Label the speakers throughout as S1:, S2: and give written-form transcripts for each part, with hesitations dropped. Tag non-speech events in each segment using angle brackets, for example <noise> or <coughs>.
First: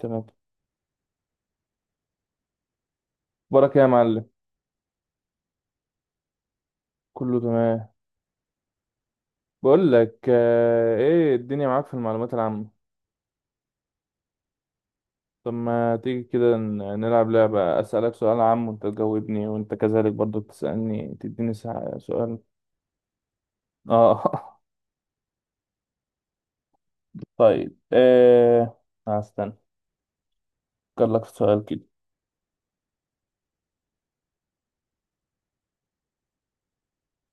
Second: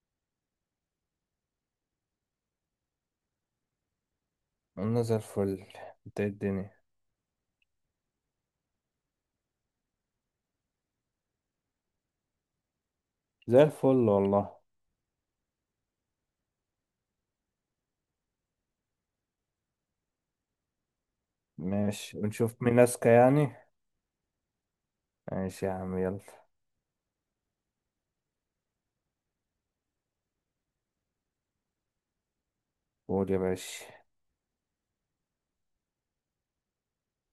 S1: تمام. بركة يا معلم.
S2: انا زي الفل. انت، إيه الدنيا؟
S1: كله تمام. بقول لك آه، ايه الدنيا معاك في المعلومات العامة؟
S2: زي الفل والله.
S1: طب ما تيجي كده نلعب لعبة أسألك سؤال عام وانت تجاوبني وانت كذلك برضو تسألني تديني
S2: ماشي
S1: سؤال.
S2: ونشوف مين اذكى يعني.
S1: اه.
S2: ماشي يا عم يلا.
S1: <laughs> طيب آه، هستنى افكر لك في سؤال كده.
S2: قول يا باشا.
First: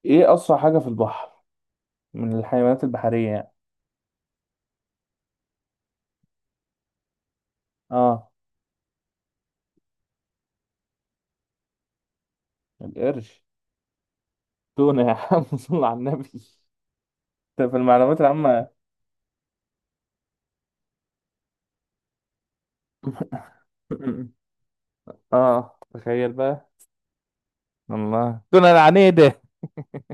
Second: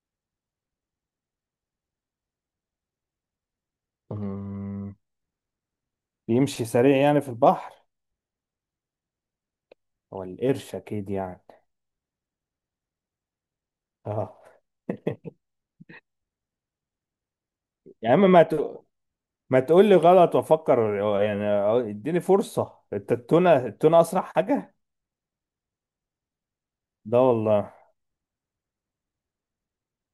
S1: ايه أسرع حاجة في البحر من الحيوانات البحرية يعني؟
S2: أمم، بيمشي سريع يعني في البحر.
S1: اه.
S2: هو القرش اكيد يعني.
S1: القرش؟
S2: اه.
S1: تونة يا
S2: <laughs>
S1: عم. <laughs> صل على النبي، انت في
S2: يا
S1: المعلومات
S2: عم
S1: العامة.
S2: ما تقول لي غلط وافكر يعني. اديني فرصة، انت التونة التونة اسرع
S1: <laughs>
S2: حاجة؟
S1: اه تخيل بقى.
S2: ده والله.
S1: الله دون العنيدة.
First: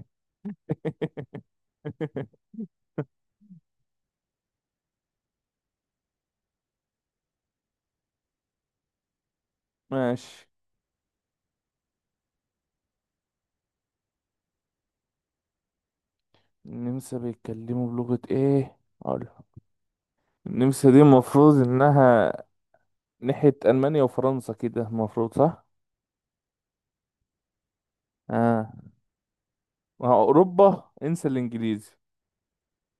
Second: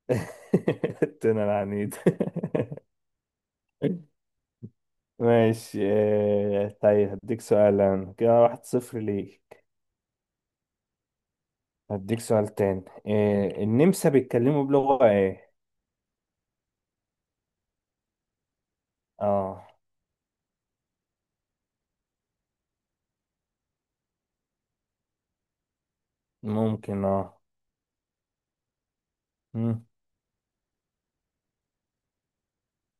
S2: <laughs> التونة العنيد.
S1: <laughs>
S2: <laughs> ماشي، طيب هديك سؤال أنا. كده 1-0 ليك.
S1: ماشي.
S2: هديك سؤال تاني، إيه النمسا بيتكلموا بلغة ايه؟
S1: النمسا بيتكلموا بلغة ايه اقول؟
S2: اه.
S1: النمسا دي المفروض انها ناحية المانيا وفرنسا كده، المفروض صح.
S2: ممكن اه.
S1: اه،
S2: مم.
S1: ما هو اوروبا انسى الانجليزي.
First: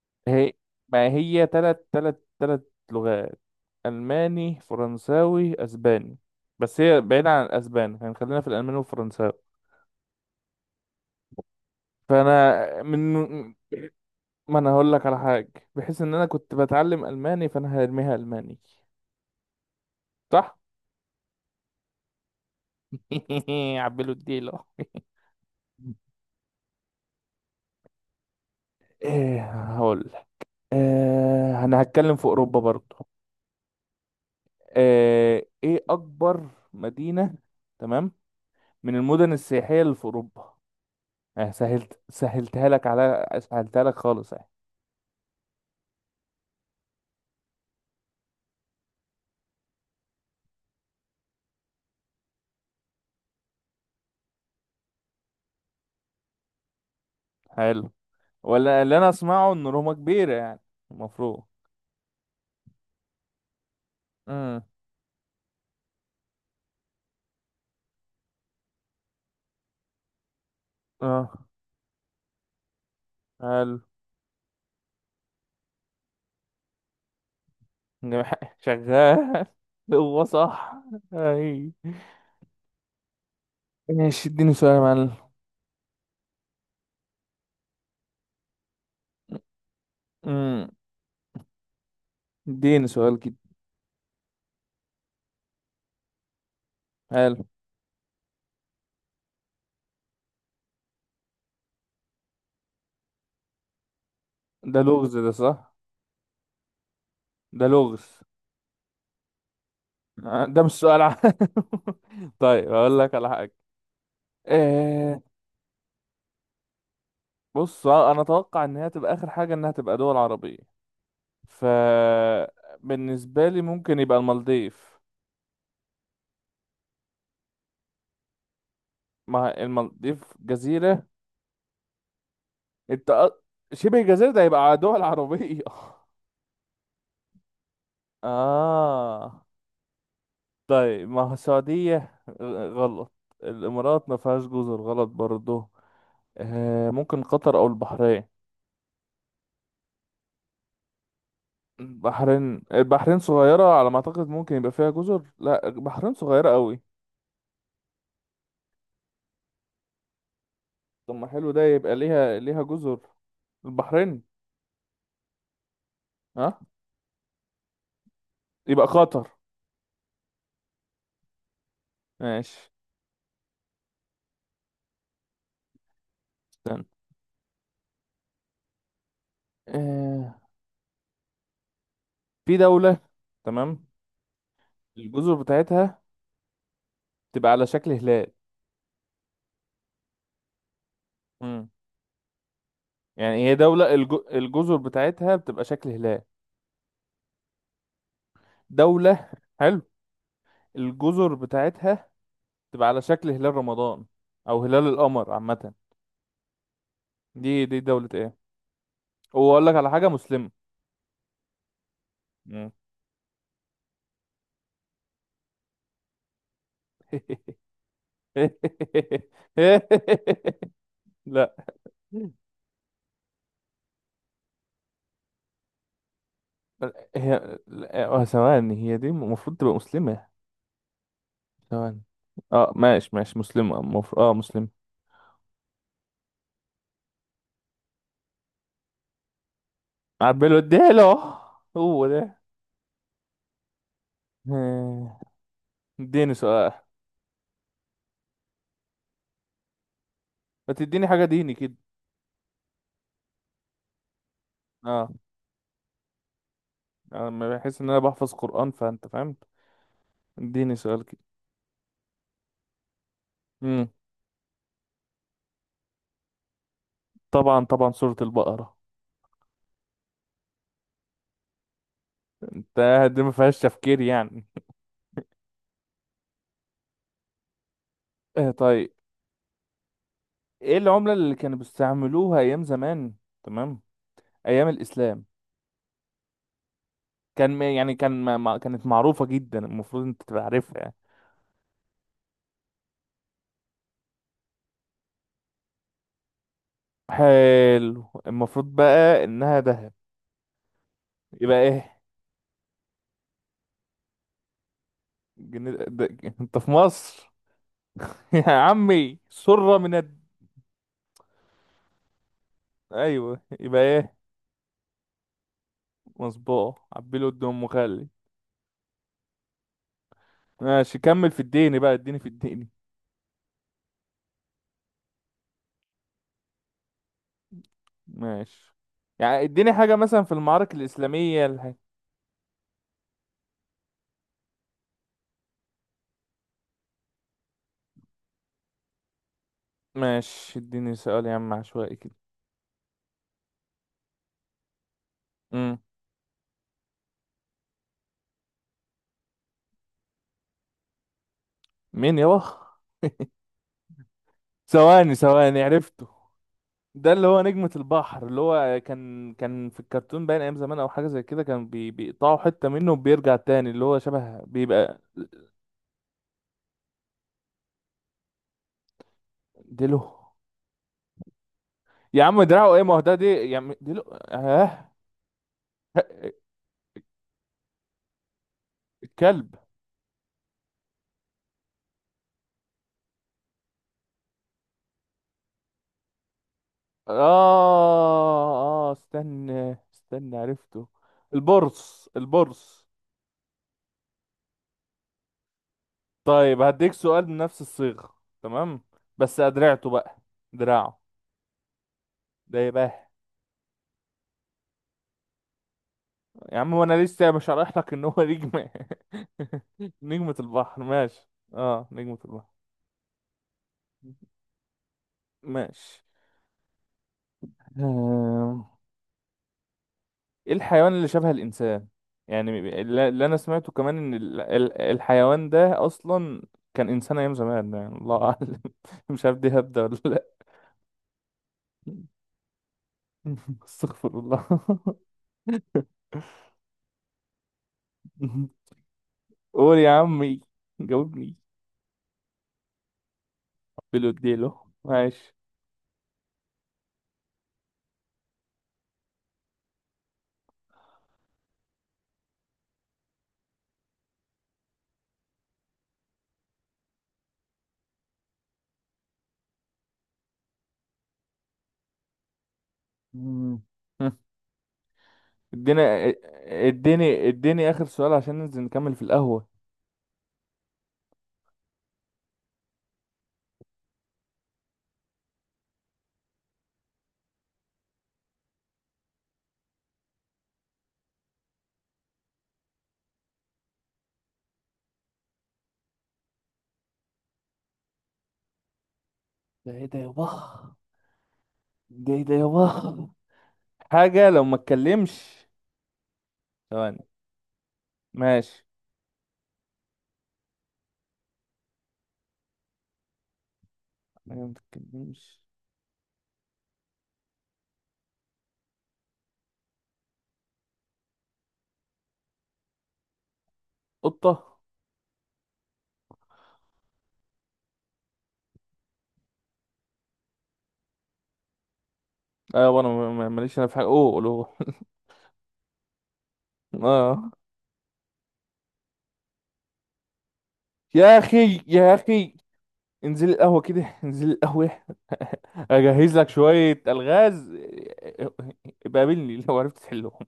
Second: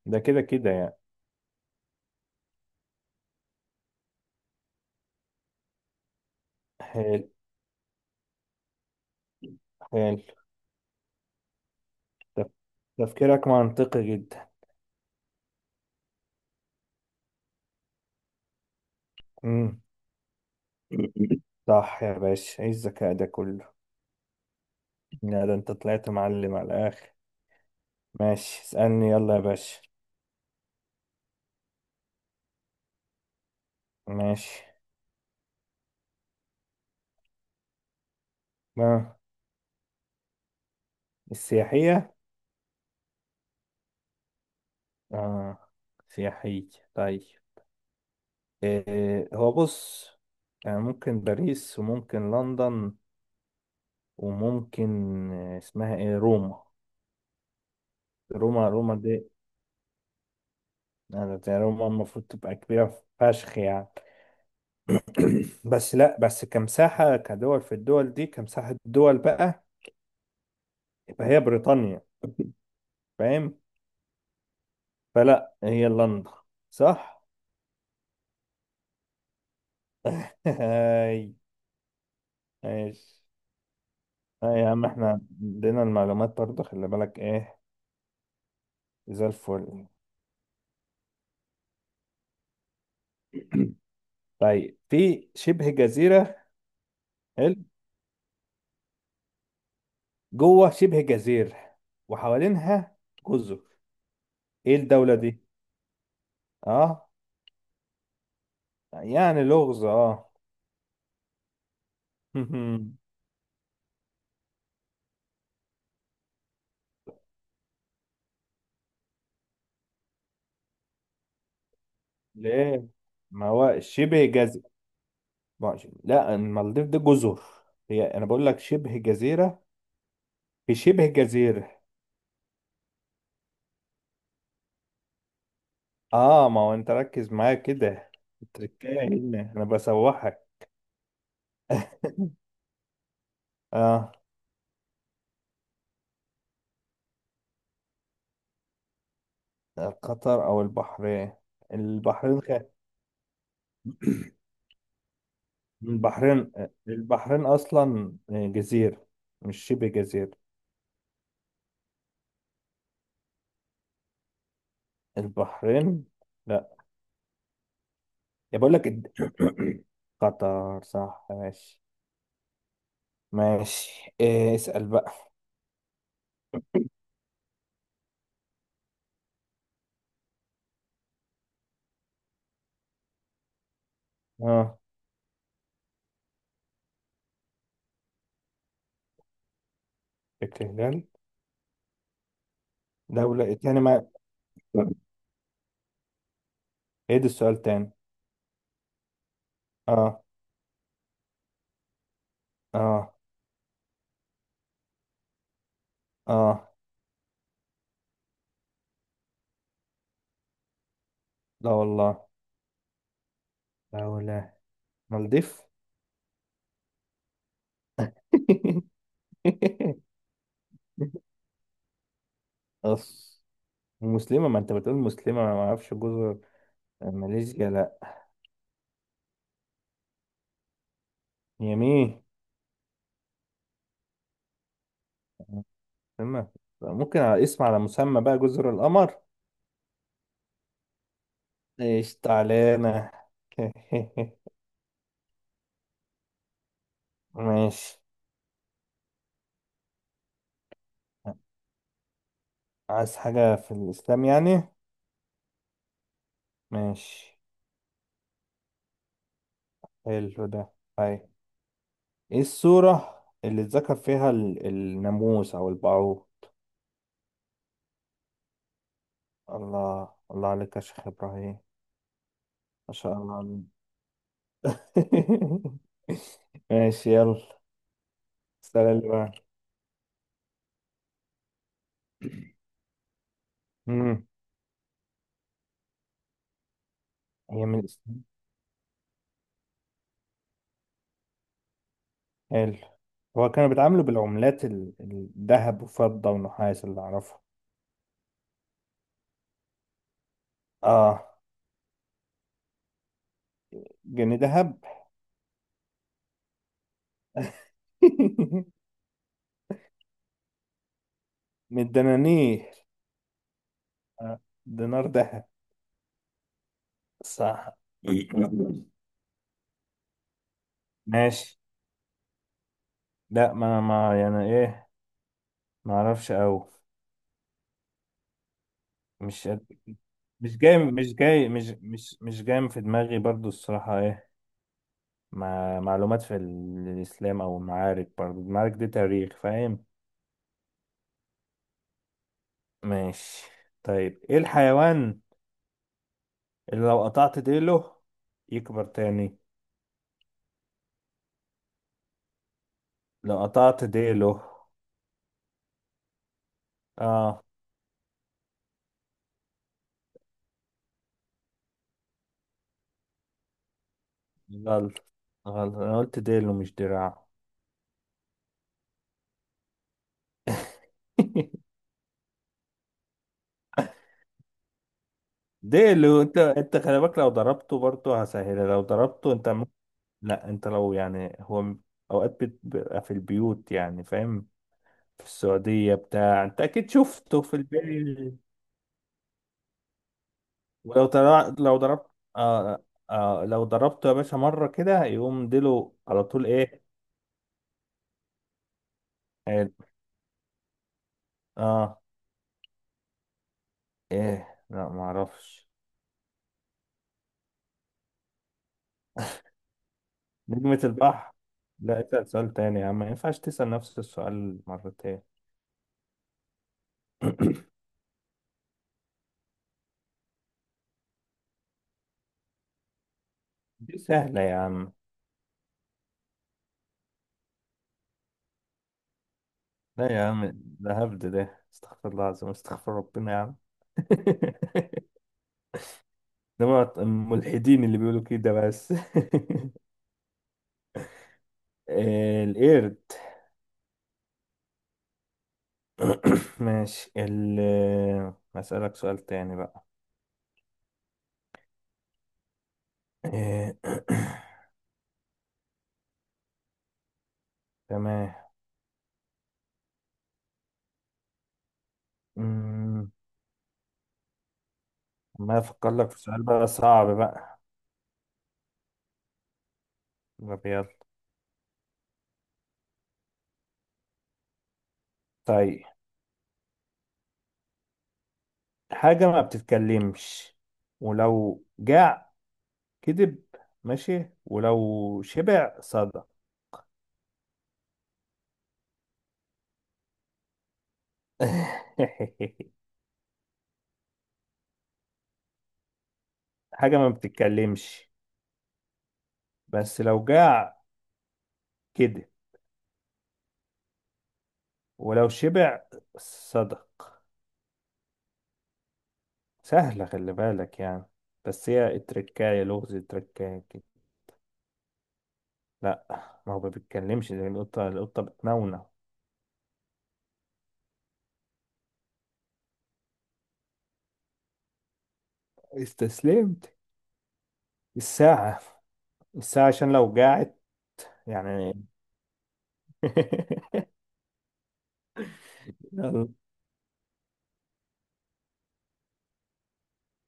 S2: ده كده
S1: هي
S2: كده يعني.
S1: ما هي تلات لغات، الماني فرنساوي اسباني. بس هي
S2: حلو
S1: بعيدة عن الاسباني يعني خلينا في الالماني والفرنساوي.
S2: حلو. تف-
S1: فانا من،
S2: تفكيرك منطقي جدا.
S1: ما انا هقول لك على حاجه، بحيث ان انا كنت بتعلم الماني فانا هرميها الماني.
S2: مم.
S1: صح.
S2: صح يا باشا، ايه الذكاء ده كله.
S1: <laughs> عبلو الديلة.
S2: لا ده انت طلعت معلم على الاخر. ماشي اسألني يلا يا
S1: ايه
S2: باشا.
S1: هقول لك. إيه، انا هتكلم في اوروبا برضو.
S2: ماشي.
S1: إيه، ايه اكبر مدينه، تمام، من
S2: ما
S1: المدن السياحيه اللي في اوروبا؟ آه سهلت،
S2: السياحية.
S1: سهلتها لك، على سهلتها لك خالص يعني.
S2: اه سياحية. طيب، إيه هو بص يعني ممكن باريس وممكن لندن وممكن اسمها ايه، روما.
S1: حلو.
S2: روما
S1: ولا
S2: روما
S1: اللي انا
S2: دي.
S1: اسمعه ان روما كبيره يعني،
S2: أنا
S1: المفروض.
S2: بتاع روما المفروض تبقى كبيرة فشخ يعني.
S1: امم.
S2: <clears throat> بس لا، بس كمساحة كدول، في الدول دي كمساحة دول بقى، يبقى هي
S1: اه.
S2: بريطانيا، فاهم؟
S1: حلو.
S2: فلا هي لندن، صح.
S1: شغال. <laughs> هو
S2: <laughs>
S1: صح.
S2: هاي.
S1: اي.
S2: ماشي.
S1: ماشي، اديني
S2: هاي يا
S1: سؤال يا
S2: عم،
S1: معلم.
S2: احنا عندنا المعلومات برضه، خلي بالك ايه. زي الفل.
S1: امم. اديني سؤال كده.
S2: <clears throat> طيب، في شبه جزيرة.
S1: حلو.
S2: حلو. جوه شبه جزيرة وحوالينها جزر، ايه
S1: ده لغز
S2: الدولة
S1: ده،
S2: دي؟
S1: صح؟
S2: اه.
S1: ده لغز.
S2: يعني لغز اه.
S1: آه، ده مش سؤال عام. <laughs> طيب اقول لك
S2: <laughs>
S1: على حاجه. آه. بص آه، انا اتوقع ان هي تبقى اخر حاجه انها تبقى دول عربيه. ف،
S2: ليه؟ ما
S1: بالنسبه لي
S2: هو
S1: ممكن يبقى
S2: شبه جزيرة.
S1: المالديف.
S2: ماشي. لا، المالديف دي جزر. هي انا بقول لك شبه
S1: ما
S2: جزيرة،
S1: المالديف
S2: في
S1: جزيره.
S2: شبه جزيرة.
S1: انت أ- شبه جزيره ده يبقى دول عربيه. <laughs>
S2: اه. ما هو انت ركز معايا كده. التركية
S1: اه
S2: هنا انا بسوحك.
S1: طيب، ما هو
S2: <laughs>
S1: السعودية، آه، غلط. الإمارات
S2: اه.
S1: ما فيهاش جزر، غلط برضه. آه ممكن قطر أو البحرين.
S2: قطر او البحرين. البحرين خ... <clears throat>
S1: البحرين صغيرة على ما أعتقد، ممكن يبقى فيها جزر. لا البحرين صغيرة
S2: البحرين
S1: قوي.
S2: البحرين اصلا جزيرة، مش شبه جزيرة.
S1: طب ما حلو ده، يبقى ليها جزر. البحرين.
S2: البحرين.
S1: ها.
S2: لا، يا بقول
S1: يبقى
S2: لك
S1: قطر.
S2: <coughs> <clears throat> قطر صح، ماشي.
S1: ماشي.
S2: ماشي، إيه اسأل بقى.
S1: استنى. آه. في دولة، تمام،
S2: اه.
S1: الجزر بتاعتها تبقى على شكل هلال.
S2: التهلال.
S1: مم. يعني هي
S2: دولة تاني
S1: دولة
S2: ما.
S1: الجزر بتاعتها بتبقى شكل هلال.
S2: ايه ده السؤال تاني؟
S1: دولة، حلو،
S2: اه
S1: الجزر بتاعتها تبقى على
S2: اه
S1: شكل هلال رمضان او هلال القمر عامه.
S2: اه.
S1: دي دولة ايه؟ واقول لك على حاجة، مسلمة.
S2: لا والله.
S1: مم.
S2: دولة، مالديف.
S1: <laughs>
S2: <laughs>
S1: لا
S2: أص. مسلمة؟ ما انت بتقول مسلمة ما اعرفش جزر.
S1: هي،
S2: ماليزيا؟
S1: لا،
S2: لا.
S1: آه، ثواني، هي دي المفروض تبقى مسلمة. ثواني.
S2: يمين.
S1: اه ماشي، ماشي مسلمة، مفروض اه مسلمة.
S2: مسلمة. ممكن على اسم على مسمى بقى، جزر القمر.
S1: عبله اديله. هو
S2: ايش
S1: ده.
S2: تعالينا. <laughs>
S1: <laughs> آه، اديني سؤال.
S2: ماشي.
S1: ما تديني حاجة ديني كده.
S2: عايز حاجة في الإسلام يعني؟
S1: اه،
S2: ماشي.
S1: انا بحس ان انا بحفظ قرآن، فانت فاهم.
S2: حلو ده.
S1: اديني سؤال
S2: أي. إيه السورة اللي
S1: كده.
S2: اتذكر فيها الناموس أو البعوض؟
S1: طبعا طبعا، سورة البقرة.
S2: الله الله عليك يا شيخ إبراهيم. ما
S1: ده
S2: شاء
S1: دي ما
S2: الله
S1: فيهاش
S2: عليك.
S1: تفكير يعني.
S2: <laughs> ماشي يلا.
S1: آه
S2: السؤال
S1: طيب.
S2: اللي بعده.
S1: ايه العملة اللي كانوا بيستعملوها ايام زمان، تمام،
S2: مم.
S1: ايام الاسلام؟ كان
S2: هي من
S1: يعني كان
S2: الإسلام.
S1: كانت معروفة جدا، المفروض انت تبقى عارفها يعني.
S2: حلو. هو كانوا بيتعاملوا بالعملات الذهب وفضة ونحاس اللي أعرفه.
S1: حلو، المفروض بقى انها ذهب.
S2: آه
S1: يبقى ايه؟
S2: جنيه ذهب.
S1: جن... ده... انت في مصر. <laughs> يا
S2: <laughs>
S1: عمي سرة من
S2: من الدنانير.
S1: ايوه يبقى ايه؟
S2: آه، دينار ذهب.
S1: مصبوغ عبيله قد ام
S2: صح.
S1: خالي.
S2: <laughs>
S1: ماشي، كمل في
S2: ماشي.
S1: الدين بقى، اديني في الدين.
S2: لا، ما يعني ايه، ما اعرفش قوي.
S1: ماشي، يعني
S2: مش قد-
S1: اديني حاجة مثلا في
S2: مش
S1: المعارك
S2: جاي مش
S1: الإسلامية
S2: جاي مش مش مش جاي في دماغي برضو، الصراحة ايه. مع معلومات في الاسلام او المعارك، برضو المعارك دي تاريخ، فاهم.
S1: ماشي اديني سؤال يا عم عشوائي كده.
S2: ماشي. طيب ايه الحيوان
S1: امم.
S2: اللي لو قطعت ديله يكبر تاني؟
S1: مين يابا؟
S2: لو قطعت ديله.
S1: ثواني عرفته. ده اللي هو
S2: اه.
S1: نجمة البحر، اللي هو كان في الكرتون باين أيام زمان، أو حاجة زي كده، كان بيقطعوا حتة منه وبيرجع تاني، اللي هو شبه
S2: غلط
S1: بيبقى.
S2: غلط، انا قلت ديله مش دراعه.
S1: ديلو؟
S2: <laughs>
S1: يا عم دراعه ايه، ما هو ده دي يا عم ديلو اه.
S2: ديله، انت خلي بالك، لو ضربته برضو هسهلها، لو ضربته انت.
S1: الكلب.
S2: لا، انت لو يعني هو اوقات بتبقى في البيوت يعني فاهم، في السعودية بتاع انت اكيد شفته في
S1: اه.
S2: البيت.
S1: اه استنى عرفته،
S2: لو ضربت
S1: البرص،
S2: آه... آه... لو ضربته يا باشا مرة كده يقوم ديله على طول،
S1: طيب
S2: ايه.
S1: هديك سؤال بنفس الصيغة، تمام، بس
S2: حلو.
S1: أدرعته بقى. دراعه
S2: اه.
S1: ده يبقى.
S2: ايه، لا ما اعرفش.
S1: يا عم وانا لسه مش هشرح لك ان هو نجمة. <laughs> نجمة
S2: نجمة
S1: البحر، ماشي.
S2: البحر.
S1: اه
S2: لا،
S1: نجمة
S2: اسأل سؤال
S1: البحر.
S2: تاني يا عم، ما ينفعش تسأل نفس السؤال مرتين.
S1: ماشي.
S2: <clears throat>
S1: آم، ايه الحيوان اللي شبه الانسان؟ يعني اللي انا سمعته
S2: <coughs>
S1: كمان
S2: دي
S1: ان
S2: سهلة يا عم.
S1: الحيوان ده اصلا كان انسان ايام زمان يعني، الله اعلم. <laughs> مش عارف دي هبدة ولا
S2: لا يا
S1: لا.
S2: عم، ده هبد ده، استغفر الله العظيم، استغفر ربنا يا عم.
S1: <laughs> استغفر الله.
S2: <laughs> انما الملحدين اللي بيقولوا
S1: <laughs>
S2: كده بس.
S1: قول يا عمي جاوبني.
S2: <laughs> القرد.
S1: بيلو اديله ماشي.
S2: <coughs> ماشي، هسألك سؤال تاني بقى. آه، <coughs> تمام. أمم،
S1: مم. <laughs>
S2: ما
S1: اديني
S2: افكر لك في سؤال بقى صعب
S1: اديني
S2: بقى.
S1: اديني اخر سؤال عشان ننزل نكمل في القهوة.
S2: طب يلا. طيب، حاجة ما بتتكلمش، ولو جاع كذب، ماشي، ولو شبع صدق.
S1: ده ايه ده يابا؟ ده ايه ده
S2: <laughs>
S1: يابا؟ حاجة لو ما اتكلمش. ثواني.
S2: حاجة ما بتتكلمش،
S1: ماشي.
S2: بس لو جاع كذب
S1: حاجة ما
S2: ولو
S1: تتكلمش.
S2: شبع صدق. سهلة، خلي بالك يعني. بس هي التركاية لغز، التركاية كده.
S1: قطة؟
S2: لا. ما هو ما بيتكلمش، زي القطة، القطة بتنونو.
S1: ايوه انا ماليش انا في حاجة، اوه قولوه.
S2: استسلمت.
S1: <laughs> اه.
S2: الساعة، الساعة عشان لو قاعد
S1: يا اخي
S2: يعني.
S1: يا اخي انزل القهوة
S2: <laughs>
S1: كده، انزل القهوة. <laughs> اجهز
S2: يلا.
S1: لك شوية الغاز. <laughs> بقابلني لو عرفت تحلهم.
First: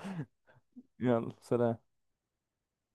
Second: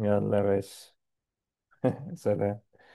S2: يلا يا باشا،
S1: <laughs> يلا سلام.
S2: سلام.